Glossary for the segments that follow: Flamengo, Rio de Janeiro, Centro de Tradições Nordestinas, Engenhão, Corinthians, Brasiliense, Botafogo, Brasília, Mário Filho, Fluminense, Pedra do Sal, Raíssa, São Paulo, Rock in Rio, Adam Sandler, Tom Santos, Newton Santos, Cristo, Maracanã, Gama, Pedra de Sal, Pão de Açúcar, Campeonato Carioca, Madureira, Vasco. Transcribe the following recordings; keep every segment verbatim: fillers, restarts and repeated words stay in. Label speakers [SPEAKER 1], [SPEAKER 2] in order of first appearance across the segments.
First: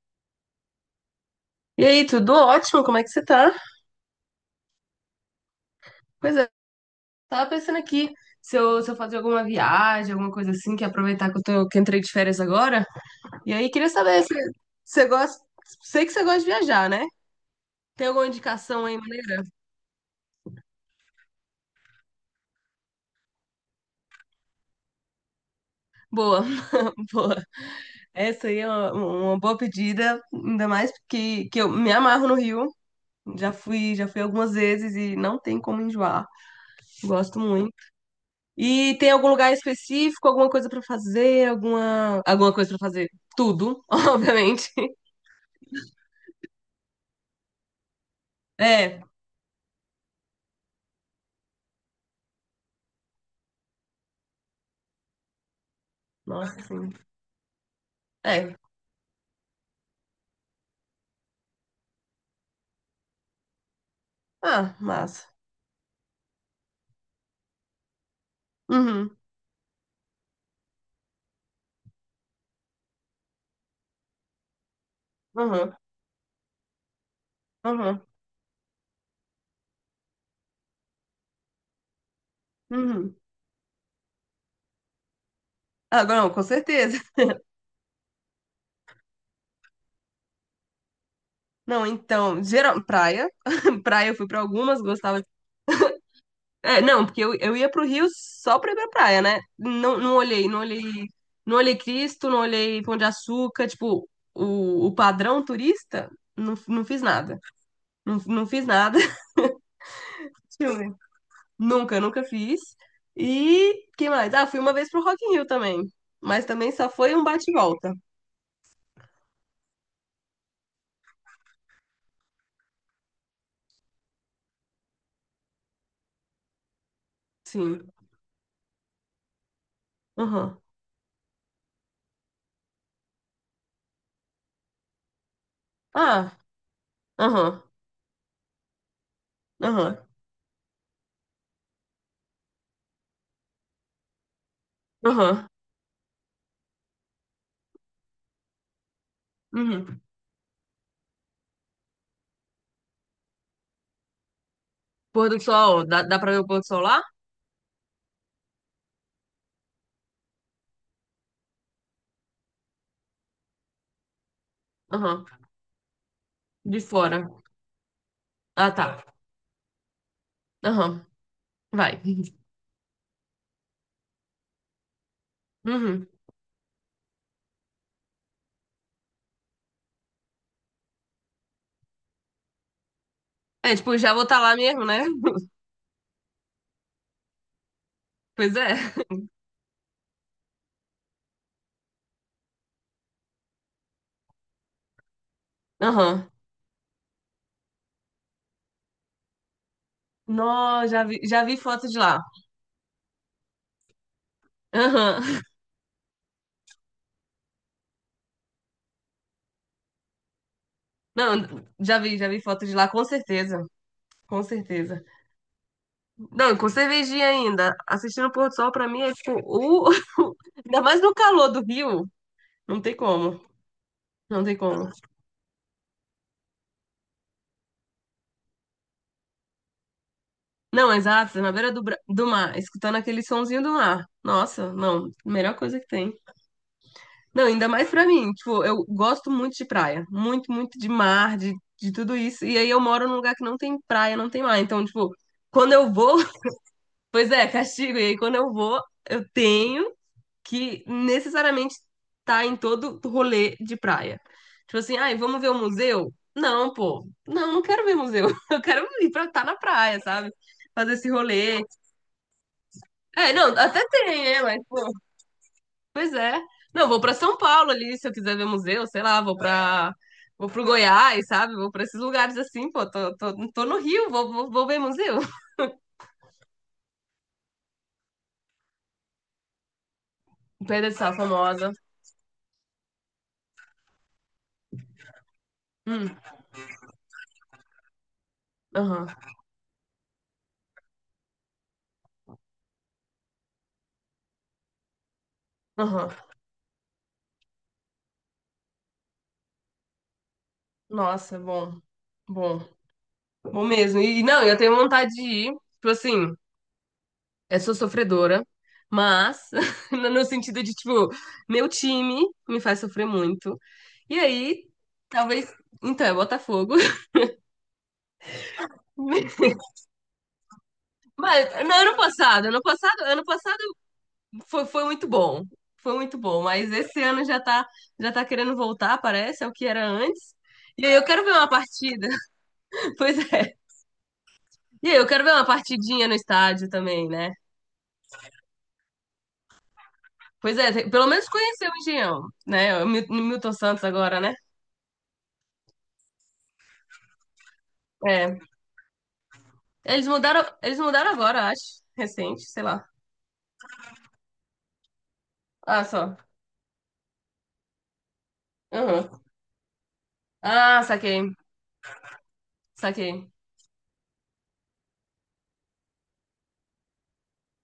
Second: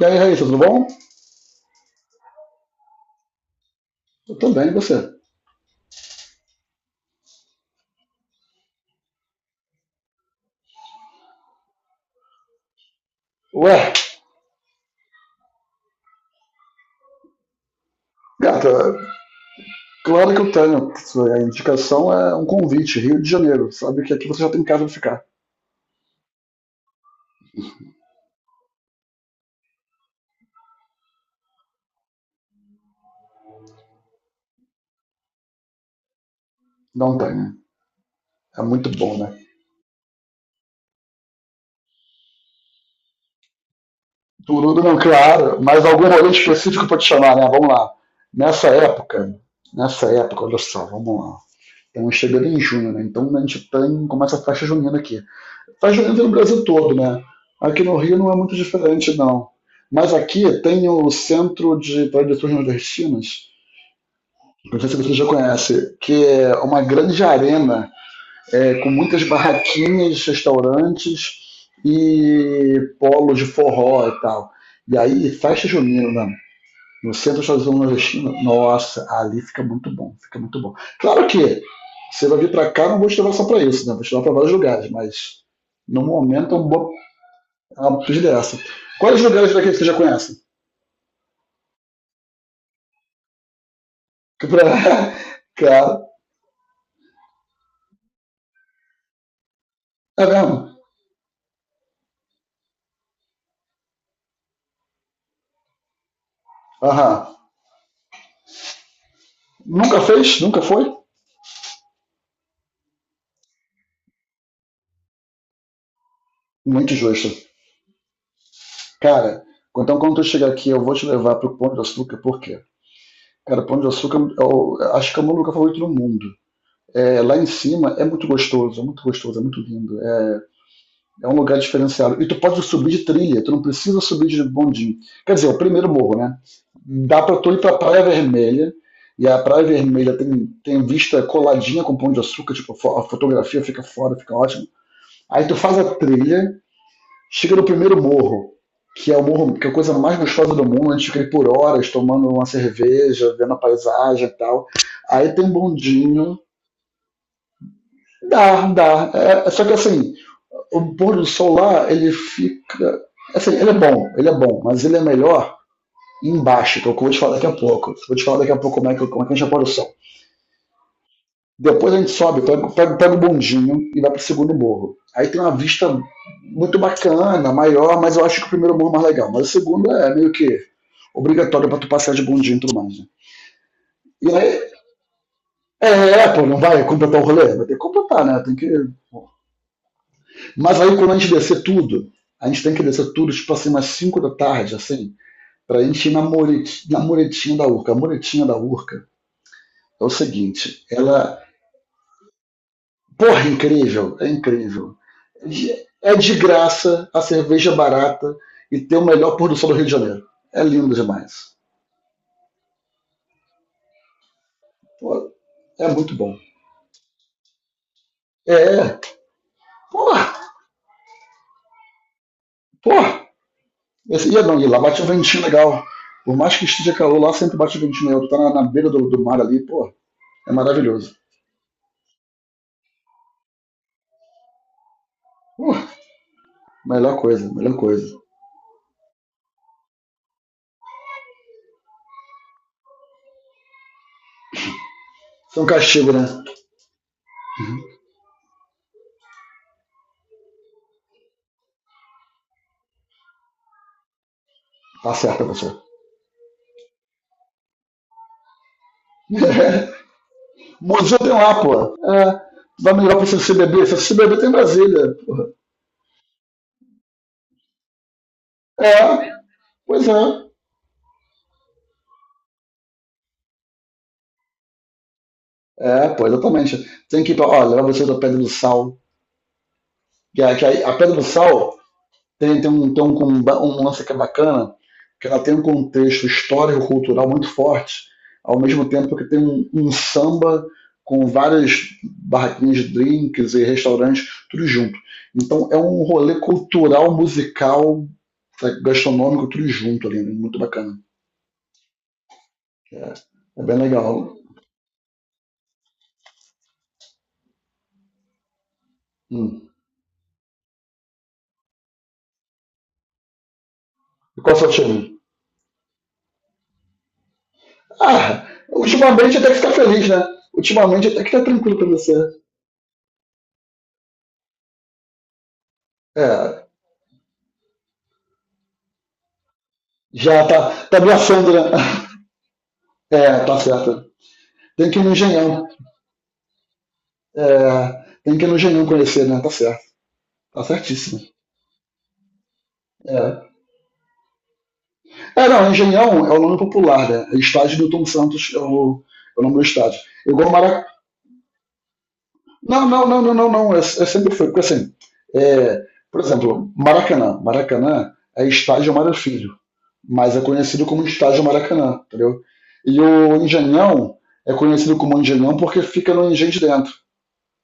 [SPEAKER 1] E aí, Raíssa, tudo bom?
[SPEAKER 2] E aí, tudo ótimo? Como é que você tá?
[SPEAKER 1] Eu também, e você?
[SPEAKER 2] Pois é, tava pensando aqui se eu, se eu fazer alguma viagem, alguma coisa assim, que aproveitar que eu tô, que eu entrei de férias agora. E aí,
[SPEAKER 1] Ué,
[SPEAKER 2] queria saber se você gosta. Sei que você gosta de viajar, né? Tem alguma
[SPEAKER 1] gata,
[SPEAKER 2] indicação aí, maneira?
[SPEAKER 1] claro que eu tenho. A indicação é um convite, Rio de Janeiro. Sabe que aqui você já tem casa pra ficar.
[SPEAKER 2] Boa, boa. Essa aí é uma, uma boa pedida, ainda mais porque que eu me amarro no Rio. Já fui, já fui algumas vezes e não tem como enjoar.
[SPEAKER 1] Não tem,
[SPEAKER 2] Gosto
[SPEAKER 1] né?
[SPEAKER 2] muito.
[SPEAKER 1] É muito
[SPEAKER 2] E tem
[SPEAKER 1] bom,
[SPEAKER 2] algum
[SPEAKER 1] né?
[SPEAKER 2] lugar específico, alguma coisa pra fazer, alguma alguma coisa pra fazer? Tudo, obviamente.
[SPEAKER 1] Turudo não, claro, mas algum rolante específico pra te chamar, né? Vamos lá. Nessa
[SPEAKER 2] É,
[SPEAKER 1] época, nessa época, olha só, vamos lá. Estamos chegando em junho, né? Então a gente tem, começa a festa junina aqui. Festa junina tem no
[SPEAKER 2] nossa,
[SPEAKER 1] Brasil
[SPEAKER 2] sim.
[SPEAKER 1] todo, né? Aqui no Rio não é
[SPEAKER 2] É.
[SPEAKER 1] muito diferente, não. Mas aqui tem o Centro de Tradições Nordestinas,
[SPEAKER 2] Ah,
[SPEAKER 1] não sei se você já
[SPEAKER 2] massa.
[SPEAKER 1] conhece, que é uma grande arena é, com
[SPEAKER 2] Uhum,
[SPEAKER 1] muitas barraquinhas, restaurantes e polos de forró e tal. E aí, festa
[SPEAKER 2] uhum,
[SPEAKER 1] junina né? No centro dos Estados Unidos
[SPEAKER 2] uhum,
[SPEAKER 1] nordestino, nossa, ali fica muito bom, fica muito bom. Claro que você vai vir para cá, não vou
[SPEAKER 2] uhum.
[SPEAKER 1] te levar só para isso, né? Vou te levar para vários lugares, mas no
[SPEAKER 2] Ah, não, com
[SPEAKER 1] momento é uma boa
[SPEAKER 2] certeza.
[SPEAKER 1] é uma dessa. Quais lugares daqui que você já conhece?
[SPEAKER 2] Não, então, geral, praia. Praia eu fui pra
[SPEAKER 1] Que pra...
[SPEAKER 2] algumas, gostava.
[SPEAKER 1] Cara,
[SPEAKER 2] É, não, porque eu, eu ia pro Rio só pra ir pra praia, né? Não, não
[SPEAKER 1] é
[SPEAKER 2] olhei,
[SPEAKER 1] mesmo?
[SPEAKER 2] não olhei, não olhei Cristo, não olhei Pão de Açúcar, tipo, o, o padrão turista, não, não fiz
[SPEAKER 1] Aham.
[SPEAKER 2] nada. Não, não fiz nada.
[SPEAKER 1] Nunca fez? Nunca
[SPEAKER 2] Deixa eu
[SPEAKER 1] foi?
[SPEAKER 2] ver. Nunca, nunca fiz. E que mais? Ah, fui uma vez pro Rock in Rio também. Mas também só
[SPEAKER 1] Muito
[SPEAKER 2] foi um
[SPEAKER 1] justo.
[SPEAKER 2] bate e volta.
[SPEAKER 1] Cara, então quando tu chegar aqui, eu vou te levar pro Pão de Açúcar, por quê? Cara, Pão de Açúcar, eu acho que é o meu lugar favorito no mundo. É, lá em
[SPEAKER 2] Sim.
[SPEAKER 1] cima é muito gostoso, é muito gostoso, é muito lindo. É,
[SPEAKER 2] Aham.
[SPEAKER 1] é um lugar diferenciado. E tu pode subir de trilha, tu não precisa subir de bondinho. Quer dizer, o primeiro morro,
[SPEAKER 2] Ah,
[SPEAKER 1] né? Dá pra tu ir
[SPEAKER 2] aham.
[SPEAKER 1] pra Praia Vermelha, e a Praia
[SPEAKER 2] Aham.
[SPEAKER 1] Vermelha tem, tem vista coladinha com Pão de Açúcar, tipo, a fo- a fotografia fica fora, fica ótimo. Aí
[SPEAKER 2] Aham.
[SPEAKER 1] tu faz a trilha, chega no primeiro morro, que é o morro, que é a coisa
[SPEAKER 2] Uhum.
[SPEAKER 1] mais gostosa do mundo, a gente fica aí por horas tomando uma cerveja, vendo a paisagem e tal.
[SPEAKER 2] Pôr
[SPEAKER 1] Aí
[SPEAKER 2] do
[SPEAKER 1] tem um
[SPEAKER 2] sol, dá, dá pra
[SPEAKER 1] bondinho.
[SPEAKER 2] ver o pôr do sol lá?
[SPEAKER 1] Dá, dá. É, é, só que assim, o pôr do sol lá, ele fica. Assim, ele é bom, ele é bom, mas ele é
[SPEAKER 2] Aham.
[SPEAKER 1] melhor
[SPEAKER 2] De
[SPEAKER 1] embaixo, que é o que eu vou te
[SPEAKER 2] fora.
[SPEAKER 1] falar daqui a pouco. Vou te falar daqui a
[SPEAKER 2] Ah,
[SPEAKER 1] pouco como é
[SPEAKER 2] tá.
[SPEAKER 1] que, como é que a gente apoia o sol.
[SPEAKER 2] Aham.
[SPEAKER 1] Depois a
[SPEAKER 2] Vai.
[SPEAKER 1] gente sobe, pega, pega, pega o bondinho e vai para o segundo morro. Aí tem uma vista
[SPEAKER 2] Uhum.
[SPEAKER 1] muito bacana, maior, mas eu acho que o primeiro morro é mais legal. Mas o segundo é meio que obrigatório para tu passar de bondinho e tudo mais. Né?
[SPEAKER 2] É, tipo, já vou
[SPEAKER 1] E
[SPEAKER 2] estar
[SPEAKER 1] aí,
[SPEAKER 2] lá mesmo, né?
[SPEAKER 1] é, é, pô, não vai completar o rolê? Vai ter que completar, né? Tem
[SPEAKER 2] Pois
[SPEAKER 1] que...
[SPEAKER 2] é.
[SPEAKER 1] Mas aí quando a gente descer tudo, a gente tem que descer tudo, tipo assim, umas cinco da tarde, assim, pra gente ir na,
[SPEAKER 2] Aham.
[SPEAKER 1] moret... na muretinha da Urca. A muretinha da Urca é o seguinte,
[SPEAKER 2] Nó, já vi,
[SPEAKER 1] ela.
[SPEAKER 2] já vi foto de lá.
[SPEAKER 1] Porra, é incrível, é incrível.
[SPEAKER 2] Aham.
[SPEAKER 1] É de graça, a cerveja é barata e tem o melhor pôr do sol do Rio de Janeiro. É lindo demais.
[SPEAKER 2] Não, já vi, já vi foto de lá, com certeza. Com certeza.
[SPEAKER 1] Porra, é muito bom.
[SPEAKER 2] Não, com cervejinha ainda. Assistindo o pôr do sol, pra
[SPEAKER 1] É,
[SPEAKER 2] mim, é tipo, o...
[SPEAKER 1] porra,
[SPEAKER 2] ainda mais no calor do Rio. Não tem
[SPEAKER 1] porra.
[SPEAKER 2] como.
[SPEAKER 1] Esse, ia
[SPEAKER 2] Não tem
[SPEAKER 1] não, ia lá,
[SPEAKER 2] como.
[SPEAKER 1] bate um ventinho legal. Por mais que esteja calor, lá sempre bate um ventinho legal. Tu tá na, na beira do, do, mar ali, porra, é
[SPEAKER 2] Não,
[SPEAKER 1] maravilhoso.
[SPEAKER 2] exato, na beira do, bra- do mar, escutando aquele sonzinho do mar. Nossa, não, melhor coisa que
[SPEAKER 1] Porra,
[SPEAKER 2] tem.
[SPEAKER 1] melhor
[SPEAKER 2] Não,
[SPEAKER 1] coisa,
[SPEAKER 2] ainda
[SPEAKER 1] melhor
[SPEAKER 2] mais
[SPEAKER 1] coisa.
[SPEAKER 2] pra
[SPEAKER 1] Isso
[SPEAKER 2] mim. Tipo, eu gosto muito de praia. Muito, muito de mar, de, de tudo isso. E aí eu moro num lugar que não tem praia, não tem mar. Então, tipo,
[SPEAKER 1] é um
[SPEAKER 2] quando eu
[SPEAKER 1] castigo,
[SPEAKER 2] vou,
[SPEAKER 1] né?
[SPEAKER 2] pois é, castigo. E aí quando eu vou, eu tenho que necessariamente tá em todo rolê de praia. Tipo assim,
[SPEAKER 1] Tá
[SPEAKER 2] ai, vamos
[SPEAKER 1] certo,
[SPEAKER 2] ver o
[SPEAKER 1] professor.
[SPEAKER 2] museu? Não, pô. Não, não quero ver museu. Eu quero ir pra estar na
[SPEAKER 1] É.
[SPEAKER 2] praia, sabe? Fazer esse
[SPEAKER 1] Museu tem lá,
[SPEAKER 2] rolê.
[SPEAKER 1] porra. É vai melhor para
[SPEAKER 2] É,
[SPEAKER 1] você se
[SPEAKER 2] não, até
[SPEAKER 1] beber. Se você se
[SPEAKER 2] tem,
[SPEAKER 1] beber,
[SPEAKER 2] né?
[SPEAKER 1] tem
[SPEAKER 2] Mas, pô,
[SPEAKER 1] Brasília. Porra.
[SPEAKER 2] pois é. Não, vou pra São Paulo ali, se eu quiser ver museu,
[SPEAKER 1] É,
[SPEAKER 2] sei lá, vou pra.
[SPEAKER 1] pois é.
[SPEAKER 2] Vou pro Goiás, sabe? Vou pra esses lugares assim, pô. Tô, tô, tô no Rio, vou, vou, vou ver museu.
[SPEAKER 1] É, pois exatamente. Tem que ir pra, ó, levar vocês pra Pedra do Sal. Que, a- que
[SPEAKER 2] Pedra
[SPEAKER 1] a,
[SPEAKER 2] de
[SPEAKER 1] a Pedra
[SPEAKER 2] Sal
[SPEAKER 1] do
[SPEAKER 2] famosa.
[SPEAKER 1] Sal tem, tem, um, tem um, comba- um lance que é bacana, que ela tem um
[SPEAKER 2] Hum,
[SPEAKER 1] contexto histórico-cultural muito forte, ao mesmo
[SPEAKER 2] aham,
[SPEAKER 1] tempo que tem um, um samba com várias barraquinhas de drinks e restaurantes, tudo junto. Então é um
[SPEAKER 2] aham.
[SPEAKER 1] rolê cultural, musical, sabe, gastronômico, tudo junto ali, né? Muito bacana.
[SPEAKER 2] Nossa, bom, bom.
[SPEAKER 1] É, é
[SPEAKER 2] Vou
[SPEAKER 1] bem
[SPEAKER 2] mesmo. E
[SPEAKER 1] legal.
[SPEAKER 2] não, eu tenho vontade de ir. Tipo assim, eu sou sofredora, mas
[SPEAKER 1] Hum.
[SPEAKER 2] no no sentido de, tipo, meu time me faz sofrer muito. E
[SPEAKER 1] E qual é o
[SPEAKER 2] aí,
[SPEAKER 1] seu time?
[SPEAKER 2] talvez. Então, é Botafogo.
[SPEAKER 1] Ah, ultimamente até que ficar feliz, né? Ultimamente até que tá
[SPEAKER 2] Mas no
[SPEAKER 1] tranquilo pra
[SPEAKER 2] ano
[SPEAKER 1] você.
[SPEAKER 2] passado, ano passado, ano passado foi, foi muito bom. Foi muito bom.
[SPEAKER 1] É,
[SPEAKER 2] Mas esse ano já tá, já tá querendo voltar, parece, ao que era antes.
[SPEAKER 1] já
[SPEAKER 2] E
[SPEAKER 1] tá,
[SPEAKER 2] aí
[SPEAKER 1] tá
[SPEAKER 2] eu quero ver uma
[SPEAKER 1] abraçando, né?
[SPEAKER 2] partida. Pois
[SPEAKER 1] É,
[SPEAKER 2] é.
[SPEAKER 1] tá certo.
[SPEAKER 2] E
[SPEAKER 1] Tem
[SPEAKER 2] aí
[SPEAKER 1] que ir
[SPEAKER 2] eu
[SPEAKER 1] no
[SPEAKER 2] quero ver uma
[SPEAKER 1] Engenhão.
[SPEAKER 2] partidinha no estádio também, né?
[SPEAKER 1] É, tem que ir no Engenhão conhecer, né? Tá certo.
[SPEAKER 2] Pois
[SPEAKER 1] Tá
[SPEAKER 2] é, tem- pelo
[SPEAKER 1] certíssimo.
[SPEAKER 2] menos conheceu o Engenhão, né? O Mil-
[SPEAKER 1] É,
[SPEAKER 2] Milton Santos agora, né?
[SPEAKER 1] é não, Engenhão é o nome popular, né? É Estádio do Tom
[SPEAKER 2] É.
[SPEAKER 1] Santos é o, é o, nome do estádio.
[SPEAKER 2] Eles mudaram,
[SPEAKER 1] Igual
[SPEAKER 2] eles
[SPEAKER 1] Maracanã.
[SPEAKER 2] mudaram agora, acho. Recente, sei lá.
[SPEAKER 1] Não, não, não, não, não, não. É, é sempre foi. Porque assim, é,
[SPEAKER 2] Ah, só.
[SPEAKER 1] por exemplo, Maracanã. Maracanã é estádio Mário
[SPEAKER 2] Aham.
[SPEAKER 1] Filho, mas é
[SPEAKER 2] Ah,
[SPEAKER 1] conhecido como
[SPEAKER 2] saquei.
[SPEAKER 1] Estádio Maracanã, entendeu? E
[SPEAKER 2] Saquei.
[SPEAKER 1] o Engenhão é conhecido como Engenhão porque fica no engenho de dentro.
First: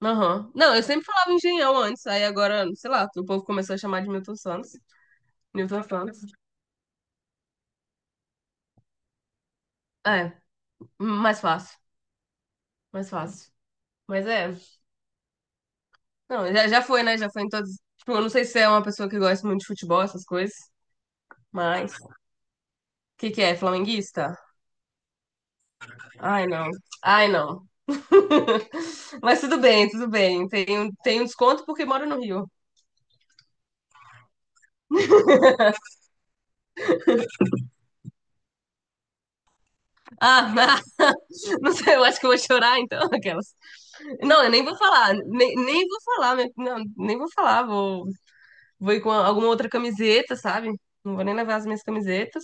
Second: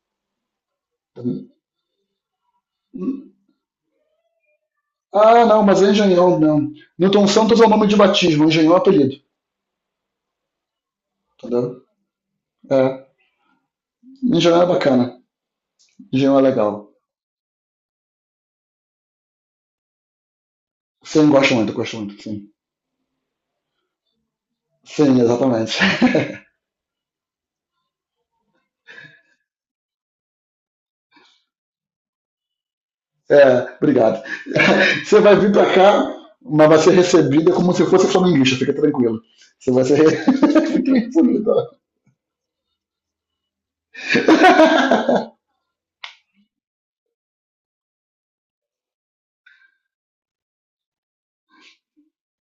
[SPEAKER 2] Aham. Não, eu sempre falava Engenhão antes, aí agora, sei lá, o povo começou a chamar de Milton Santos.
[SPEAKER 1] Ah, não, mas
[SPEAKER 2] Milton
[SPEAKER 1] é
[SPEAKER 2] Santos.
[SPEAKER 1] Engenhão mesmo. Newton Santos é o nome de batismo, Engenhão é apelido,
[SPEAKER 2] É, mais fácil.
[SPEAKER 1] entendeu? É,
[SPEAKER 2] Mais fácil. Mas é.
[SPEAKER 1] Engenhão é bacana, Engenhão é
[SPEAKER 2] Não, já, já
[SPEAKER 1] legal.
[SPEAKER 2] foi, né? Já foi em todos. Tipo, eu não sei se você é uma pessoa que gosta muito de futebol, essas coisas,
[SPEAKER 1] Sim, gosto muito,
[SPEAKER 2] mas.
[SPEAKER 1] gosto
[SPEAKER 2] O
[SPEAKER 1] muito, sim.
[SPEAKER 2] que que é? Flamenguista?
[SPEAKER 1] Sim, exatamente.
[SPEAKER 2] Ai, não. Ai, não. Mas tudo bem, tudo bem. Tem, um- tem um desconto porque moro no Rio.
[SPEAKER 1] é, obrigado. Você vai vir pra cá, mas vai ser recebida como se fosse flamenguista, fica tranquilo. Você vai ser. re-
[SPEAKER 2] Ah,
[SPEAKER 1] Fica tranquilo.
[SPEAKER 2] não sei, eu acho que eu vou chorar então, aquelas. Não, eu nem vou falar, nem, nem vou falar, meu- não, nem vou falar. Vou, vou ir com alguma outra camiseta, sabe? Não vou nem levar as minhas camisetas.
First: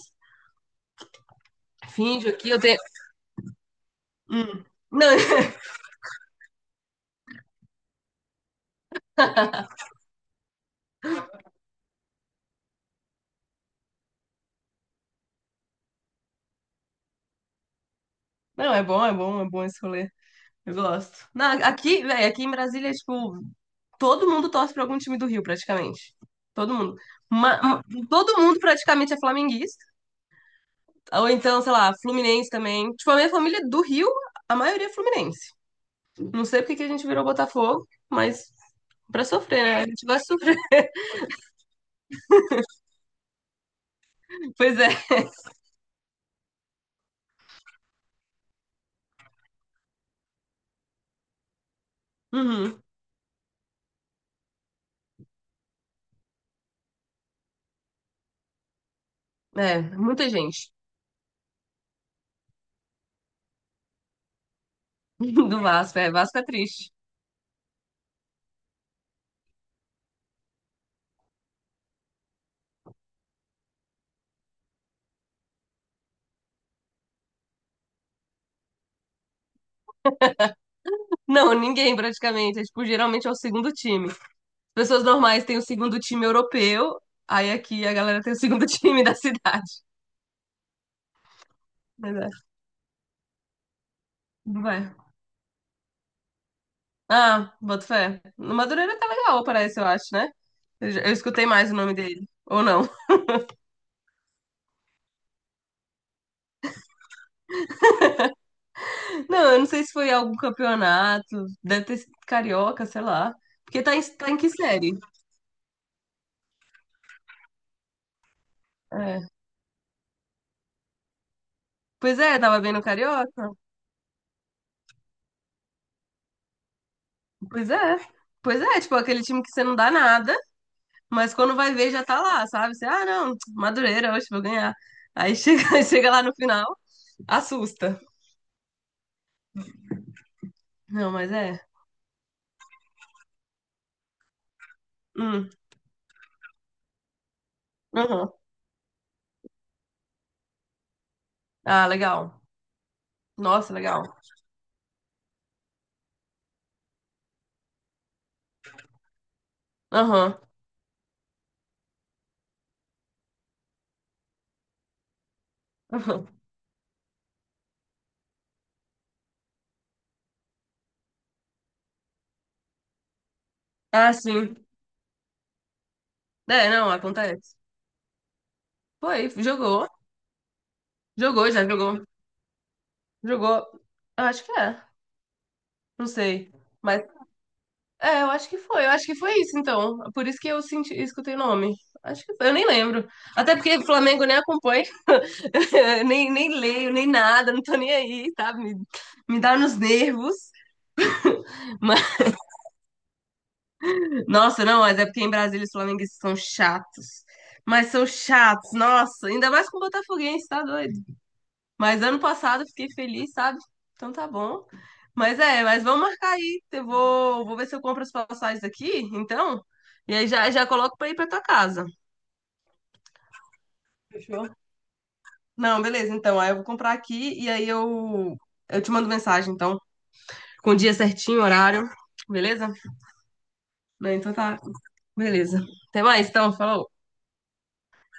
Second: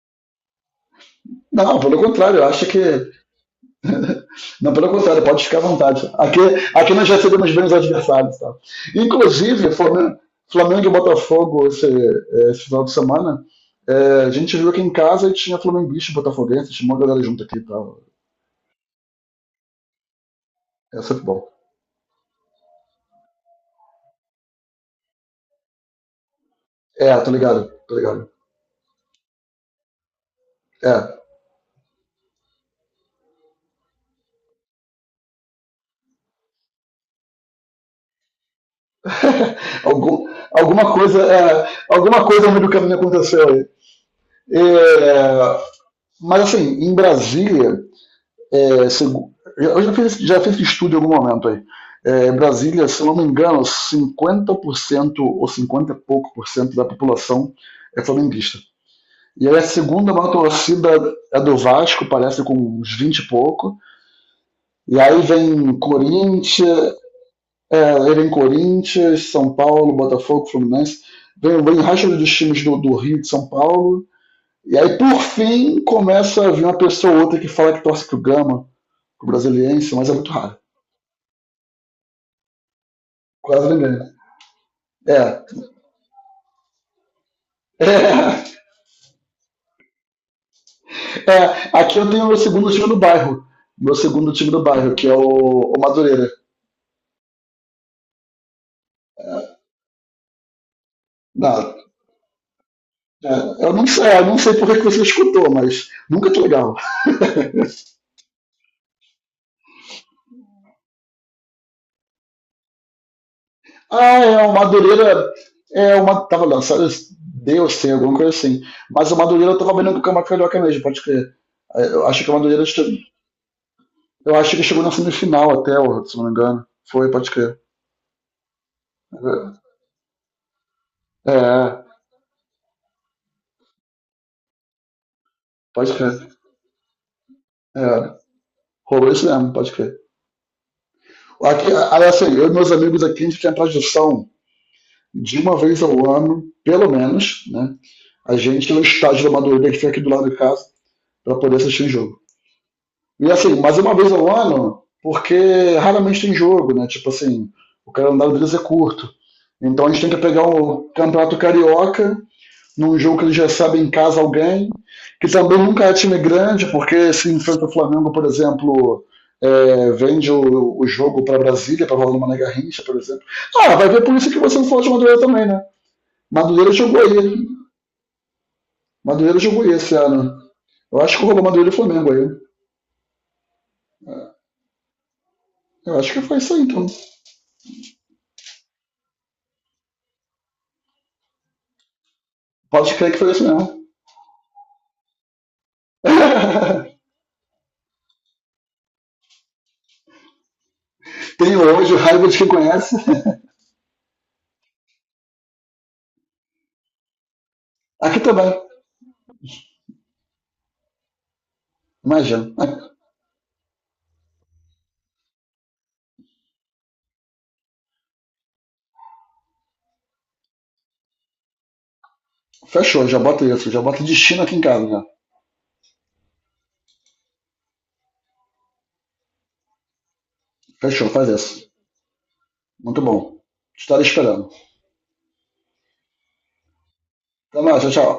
[SPEAKER 1] Não, pelo
[SPEAKER 2] Finge
[SPEAKER 1] contrário, eu
[SPEAKER 2] aqui, eu
[SPEAKER 1] acho que.
[SPEAKER 2] tenho. Hum.
[SPEAKER 1] Não, pelo
[SPEAKER 2] Não,
[SPEAKER 1] contrário, pode ficar à vontade. Aqui, aqui nós recebemos bem os adversários. Tá? Inclusive, Flamengo, Flamengo e Botafogo esse, é, esse final de semana, é, a gente viu aqui em casa e tinha flamenguista e botafoguense, tinha uma galera junto aqui tá? tal.
[SPEAKER 2] não, é bom, é bom, é bom esse rolê. Eu
[SPEAKER 1] É
[SPEAKER 2] gosto.
[SPEAKER 1] futebol.
[SPEAKER 2] Não, aqui, velho, aqui em Brasília, é, tipo, todo mundo torce pra algum time do Rio, praticamente. Todo mundo.
[SPEAKER 1] É, tô
[SPEAKER 2] Ma-
[SPEAKER 1] ligado,
[SPEAKER 2] ma-
[SPEAKER 1] tô ligado.
[SPEAKER 2] Todo mundo praticamente é flamenguista.
[SPEAKER 1] É,
[SPEAKER 2] Ou então, sei lá, Fluminense também. Tipo, a minha família do Rio, a maioria é Fluminense. Não sei porque que a gente virou Botafogo, mas pra sofrer, né? A gente vai
[SPEAKER 1] algum,
[SPEAKER 2] sofrer.
[SPEAKER 1] alguma coisa, é, alguma coisa no meio do caminho aconteceu aí.
[SPEAKER 2] Pois é.
[SPEAKER 1] É, mas assim, em Brasília, É, segu- eu já fiz, já fiz estudo em algum momento aí. É,
[SPEAKER 2] Uhum.
[SPEAKER 1] Brasília, se eu não me engano, cinquenta por cento ou cinquenta e pouco por cento da população é flamenguista. E aí a
[SPEAKER 2] É,
[SPEAKER 1] segunda
[SPEAKER 2] muita
[SPEAKER 1] maior
[SPEAKER 2] gente
[SPEAKER 1] torcida é do Vasco, parece com uns vinte e pouco. E aí
[SPEAKER 2] do
[SPEAKER 1] vem
[SPEAKER 2] Vasco. É, Vasco é triste.
[SPEAKER 1] Corinthians, é, aí vem Corinthians, São Paulo, Botafogo, Fluminense. Vem, vem o resto dos times do, do Rio de São Paulo. E aí, por fim, começa a vir uma pessoa ou outra que fala que torce pro Gama, pro Brasiliense, mas é muito raro.
[SPEAKER 2] Não, ninguém praticamente. É, tipo, geralmente é o
[SPEAKER 1] Quase
[SPEAKER 2] segundo
[SPEAKER 1] ninguém.
[SPEAKER 2] time. As pessoas
[SPEAKER 1] É.
[SPEAKER 2] normais têm o segundo time europeu, aí aqui a galera tem o segundo time da cidade.
[SPEAKER 1] É, é. Aqui eu
[SPEAKER 2] Mas
[SPEAKER 1] tenho o
[SPEAKER 2] é,
[SPEAKER 1] meu segundo time do bairro. Meu segundo time do
[SPEAKER 2] não vai.
[SPEAKER 1] bairro, que é o, o Madureira.
[SPEAKER 2] Ah, boto fé. No Madureira tá legal, parece, eu acho, né? Eu, já- eu escutei mais o
[SPEAKER 1] Não,
[SPEAKER 2] nome dele. Ou não.
[SPEAKER 1] é, eu não sei, eu não sei por que que você escutou, mas nunca que legal.
[SPEAKER 2] Não, eu não sei se foi algum campeonato, deve ter sido carioca, sei lá. Porque tá em,
[SPEAKER 1] Ah,
[SPEAKER 2] tá em
[SPEAKER 1] é,
[SPEAKER 2] que
[SPEAKER 1] o
[SPEAKER 2] série?
[SPEAKER 1] Madureira é uma. Tava lançado Deus tem alguma coisa assim. Mas o
[SPEAKER 2] É.
[SPEAKER 1] Madureira tava vendendo com o Carioca mesmo, pode crer. É, Eu
[SPEAKER 2] Pois
[SPEAKER 1] acho que o
[SPEAKER 2] é, tava
[SPEAKER 1] Madureira.
[SPEAKER 2] vendo o
[SPEAKER 1] che-
[SPEAKER 2] carioca.
[SPEAKER 1] Eu acho que chegou na semifinal até, ó, se não me engano. Foi, pode crer.
[SPEAKER 2] Pois é. Pois é, tipo, aquele time que você não dá nada,
[SPEAKER 1] É,
[SPEAKER 2] mas quando vai ver
[SPEAKER 1] é,
[SPEAKER 2] já tá lá, sabe? Você, ah, não, Madureira, hoje vou ganhar. Aí chega,
[SPEAKER 1] pode
[SPEAKER 2] chega
[SPEAKER 1] crer.
[SPEAKER 2] lá no final,
[SPEAKER 1] É,
[SPEAKER 2] assusta.
[SPEAKER 1] rolou isso mesmo, pode crer.
[SPEAKER 2] Não, mas é.
[SPEAKER 1] Aqui, assim, eu e meus amigos aqui, a gente tem a tradição de
[SPEAKER 2] Hum,
[SPEAKER 1] uma vez ao ano, pelo menos, né?
[SPEAKER 2] aham.
[SPEAKER 1] A gente ir no estádio do Madureira que fica aqui do lado de casa para poder assistir
[SPEAKER 2] Ah,
[SPEAKER 1] o jogo.
[SPEAKER 2] legal.
[SPEAKER 1] E assim,
[SPEAKER 2] Nossa,
[SPEAKER 1] mas uma
[SPEAKER 2] legal.
[SPEAKER 1] vez ao ano, porque raramente tem jogo, né? Tipo assim, o calendário deles é curto. Então a gente tem que
[SPEAKER 2] Aham,
[SPEAKER 1] pegar o Campeonato Carioca num jogo que ele recebe em casa alguém, que também nunca é time
[SPEAKER 2] aham.
[SPEAKER 1] grande, porque se enfrenta o Flamengo, por exemplo, é, vende o, o jogo para Brasília, para rolar no Mané Garrincha, por exemplo. Ah, vai ver
[SPEAKER 2] Ah,
[SPEAKER 1] por isso que
[SPEAKER 2] sim.
[SPEAKER 1] você não falou de Madureira também, né?
[SPEAKER 2] É,
[SPEAKER 1] Madureira
[SPEAKER 2] não,
[SPEAKER 1] jogou aí.
[SPEAKER 2] acontece. Foi,
[SPEAKER 1] Madureira jogou aí
[SPEAKER 2] jogou.
[SPEAKER 1] esse ano. Eu acho que roubou
[SPEAKER 2] Jogou, já
[SPEAKER 1] Madureira e
[SPEAKER 2] jogou.
[SPEAKER 1] Flamengo aí.
[SPEAKER 2] Jogou. Eu acho que é.
[SPEAKER 1] Eu
[SPEAKER 2] Não
[SPEAKER 1] acho que foi
[SPEAKER 2] sei.
[SPEAKER 1] isso aí, então.
[SPEAKER 2] Mas é, eu acho que foi. Eu acho que foi isso, então. Por isso que eu senti, escutei o nome. Acho que foi. Eu nem
[SPEAKER 1] Pode
[SPEAKER 2] lembro.
[SPEAKER 1] crer que foi isso
[SPEAKER 2] Até
[SPEAKER 1] mesmo.
[SPEAKER 2] porque Flamengo nem acompanho. Nem, nem leio, nem nada. Não tô nem aí, sabe? Me, me dá nos nervos.
[SPEAKER 1] Tenho hoje o
[SPEAKER 2] Mas,
[SPEAKER 1] raiva de quem conhece.
[SPEAKER 2] nossa, não, mas é porque em Brasília os flamenguistas são chatos. Mas são
[SPEAKER 1] Aqui também.
[SPEAKER 2] chatos, nossa. Ainda mais com o Botafoguense, tá doido? Mas ano
[SPEAKER 1] Imagina.
[SPEAKER 2] passado eu fiquei feliz, sabe? Então tá bom. Mas é, mas vamos marcar aí. Eu vou, vou ver se eu compro as passagens aqui, então. E aí já, já coloco pra ir pra tua casa.
[SPEAKER 1] Fechou, já bota isso. Já bota destino
[SPEAKER 2] Fechou?
[SPEAKER 1] aqui em casa. Já.
[SPEAKER 2] Não, beleza, então. Aí eu vou comprar aqui e aí eu, eu te mando mensagem, então. Com o dia
[SPEAKER 1] Fechou, faz
[SPEAKER 2] certinho,
[SPEAKER 1] isso.
[SPEAKER 2] horário. Beleza?
[SPEAKER 1] Muito bom. Estarei
[SPEAKER 2] Não, então
[SPEAKER 1] esperando.
[SPEAKER 2] tá. Beleza. Até mais, então. Falou.
[SPEAKER 1] Até mais, tchau, tchau.